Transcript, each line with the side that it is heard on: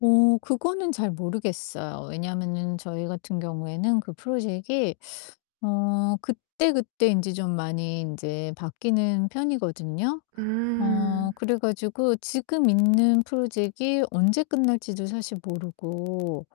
left: 어 그거는 잘 모르겠어요. 왜냐면은 저희 같은 경우에는 그 프로젝이 어 그때그때 인제 좀 많이 인제 바뀌는 편이거든요. 어
right: 음.
left: 그래 가지고 지금 있는 프로젝이 언제 끝날지도 사실 모르고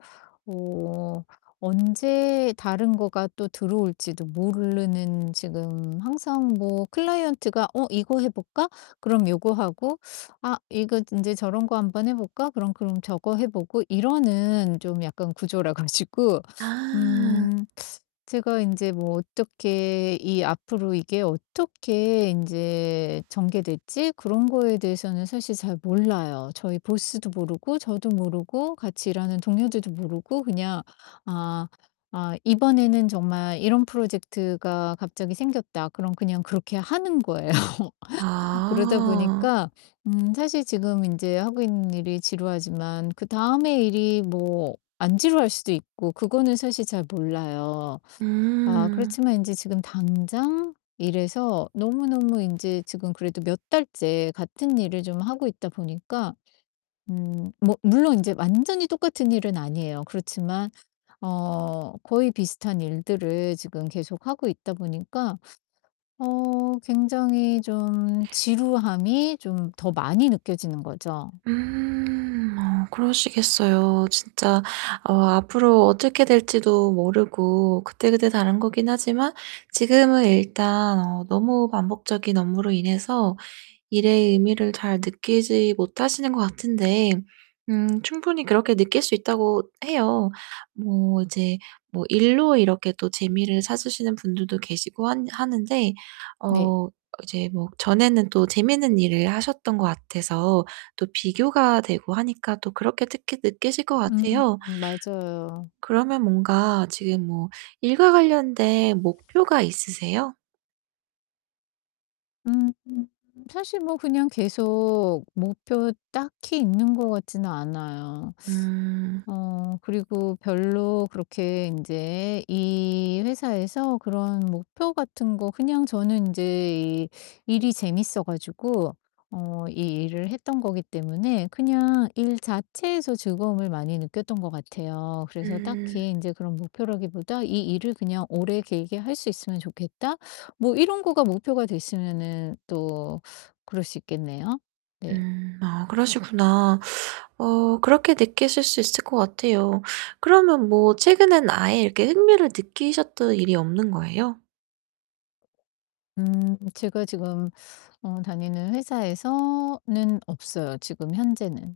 left: 어 언제 다른 거가 또 들어올지도 모르는 지금 항상 뭐 클라이언트가 "어 이거 해 볼까?" 그럼 요거 하고 "아 이거 인제 저런 거 한번 해 볼까?" 그럼 그럼 저거 해 보고 이러는 좀 약간 구조라 가지고
right: 아.
left: 음 제가 인제 뭐 어떻게 이 앞으로 이게 어떻게 인제 전개될지 그런 거에 대해서는 사실 잘 몰라요. 저희 보스도 모르고 저도 모르고 같이 일하는 동료들도 모르고 그냥 아, 아 '이번에는 정말 이런 프로젝트가 갑자기 생겼다.' 그럼 그냥 그렇게 하는 거예요. 그러다
right: 아.
left: 보니까 음 사실 지금 인제 하고 있는 일이 지루하지만 그다음에 일이 뭐 안 지루할 수도 있고 그거는 사실 잘 몰라요. 아
right: 음.
left: 그렇지만 인제 지금 당장 이래서 너무너무 인제 지금 그래도 몇 달째 같은 일을 좀 하고 있다 보니까 음 뭐 물론 인제 완전히 똑같은 일은 아니에요. 그렇지만 어 거의 비슷한 일들을 지금 계속하고 있다 보니까 어 굉장히 좀 지루함이 좀 더 많이 느껴지는 거죠.
right: 음. 어 그러시겠어요. 진짜 어 앞으로 어떻게 될지도 모르고 그때그때 다른 거기는 하지만 지금은 일단 어 너무 반복적인 업무로 인해서 일의 의미를 잘 느끼지 못하시는 것 같은데 음 충분히 그렇게 느낄 수 있다고 해요. 뭐 이제 뭐 일로 이렇게 또 재미를 찾으시는 분들도 계시고 하는 하는데
left: 네.
right: 어 이제 뭐 전에는 또 재밌는 일을 하셨던 것 같아서 또 비교가 되고 하니까 또 그렇게 특히 느끼실 것
left: 음
right: 같아요.
left: 맞아요.
right: 그러면 뭔가 지금 뭐 일과 관련된 목표가 있으세요?
left: 음 사실 뭐 그냥 계속 목표 딱히 있는 것 같지는 않아요.
right: 음.
left: 어 그리고 별로 그렇게 인제 이 회사에서 그런 목표 같은 거 그냥 저는 인제 이 일이 재밌어 가지고 어 이 일을 했던 거기 때문에 그냥 일 자체에서 즐거움을 많이 느꼈던 것 같아요. 그래서
right: 음.
left: 딱히 인제 그런 목표라기보다 '이 일을 그냥 오래 길게 할 수 있으면 좋겠다.' 뭐 이런 거가 목표가 됐으면은 또 그럴 수 있겠네요. 네.
right: 음. 아 그러시구나. 어 그렇게 느끼실 수 있을 것 같아요. 그러면 뭐 최근에는 아예 이렇게 흥미를 느끼셨던 일이 없는 거예요?
left: 음 제가 지금 어 다니는 회사에서는 없어요, 지금 현재는.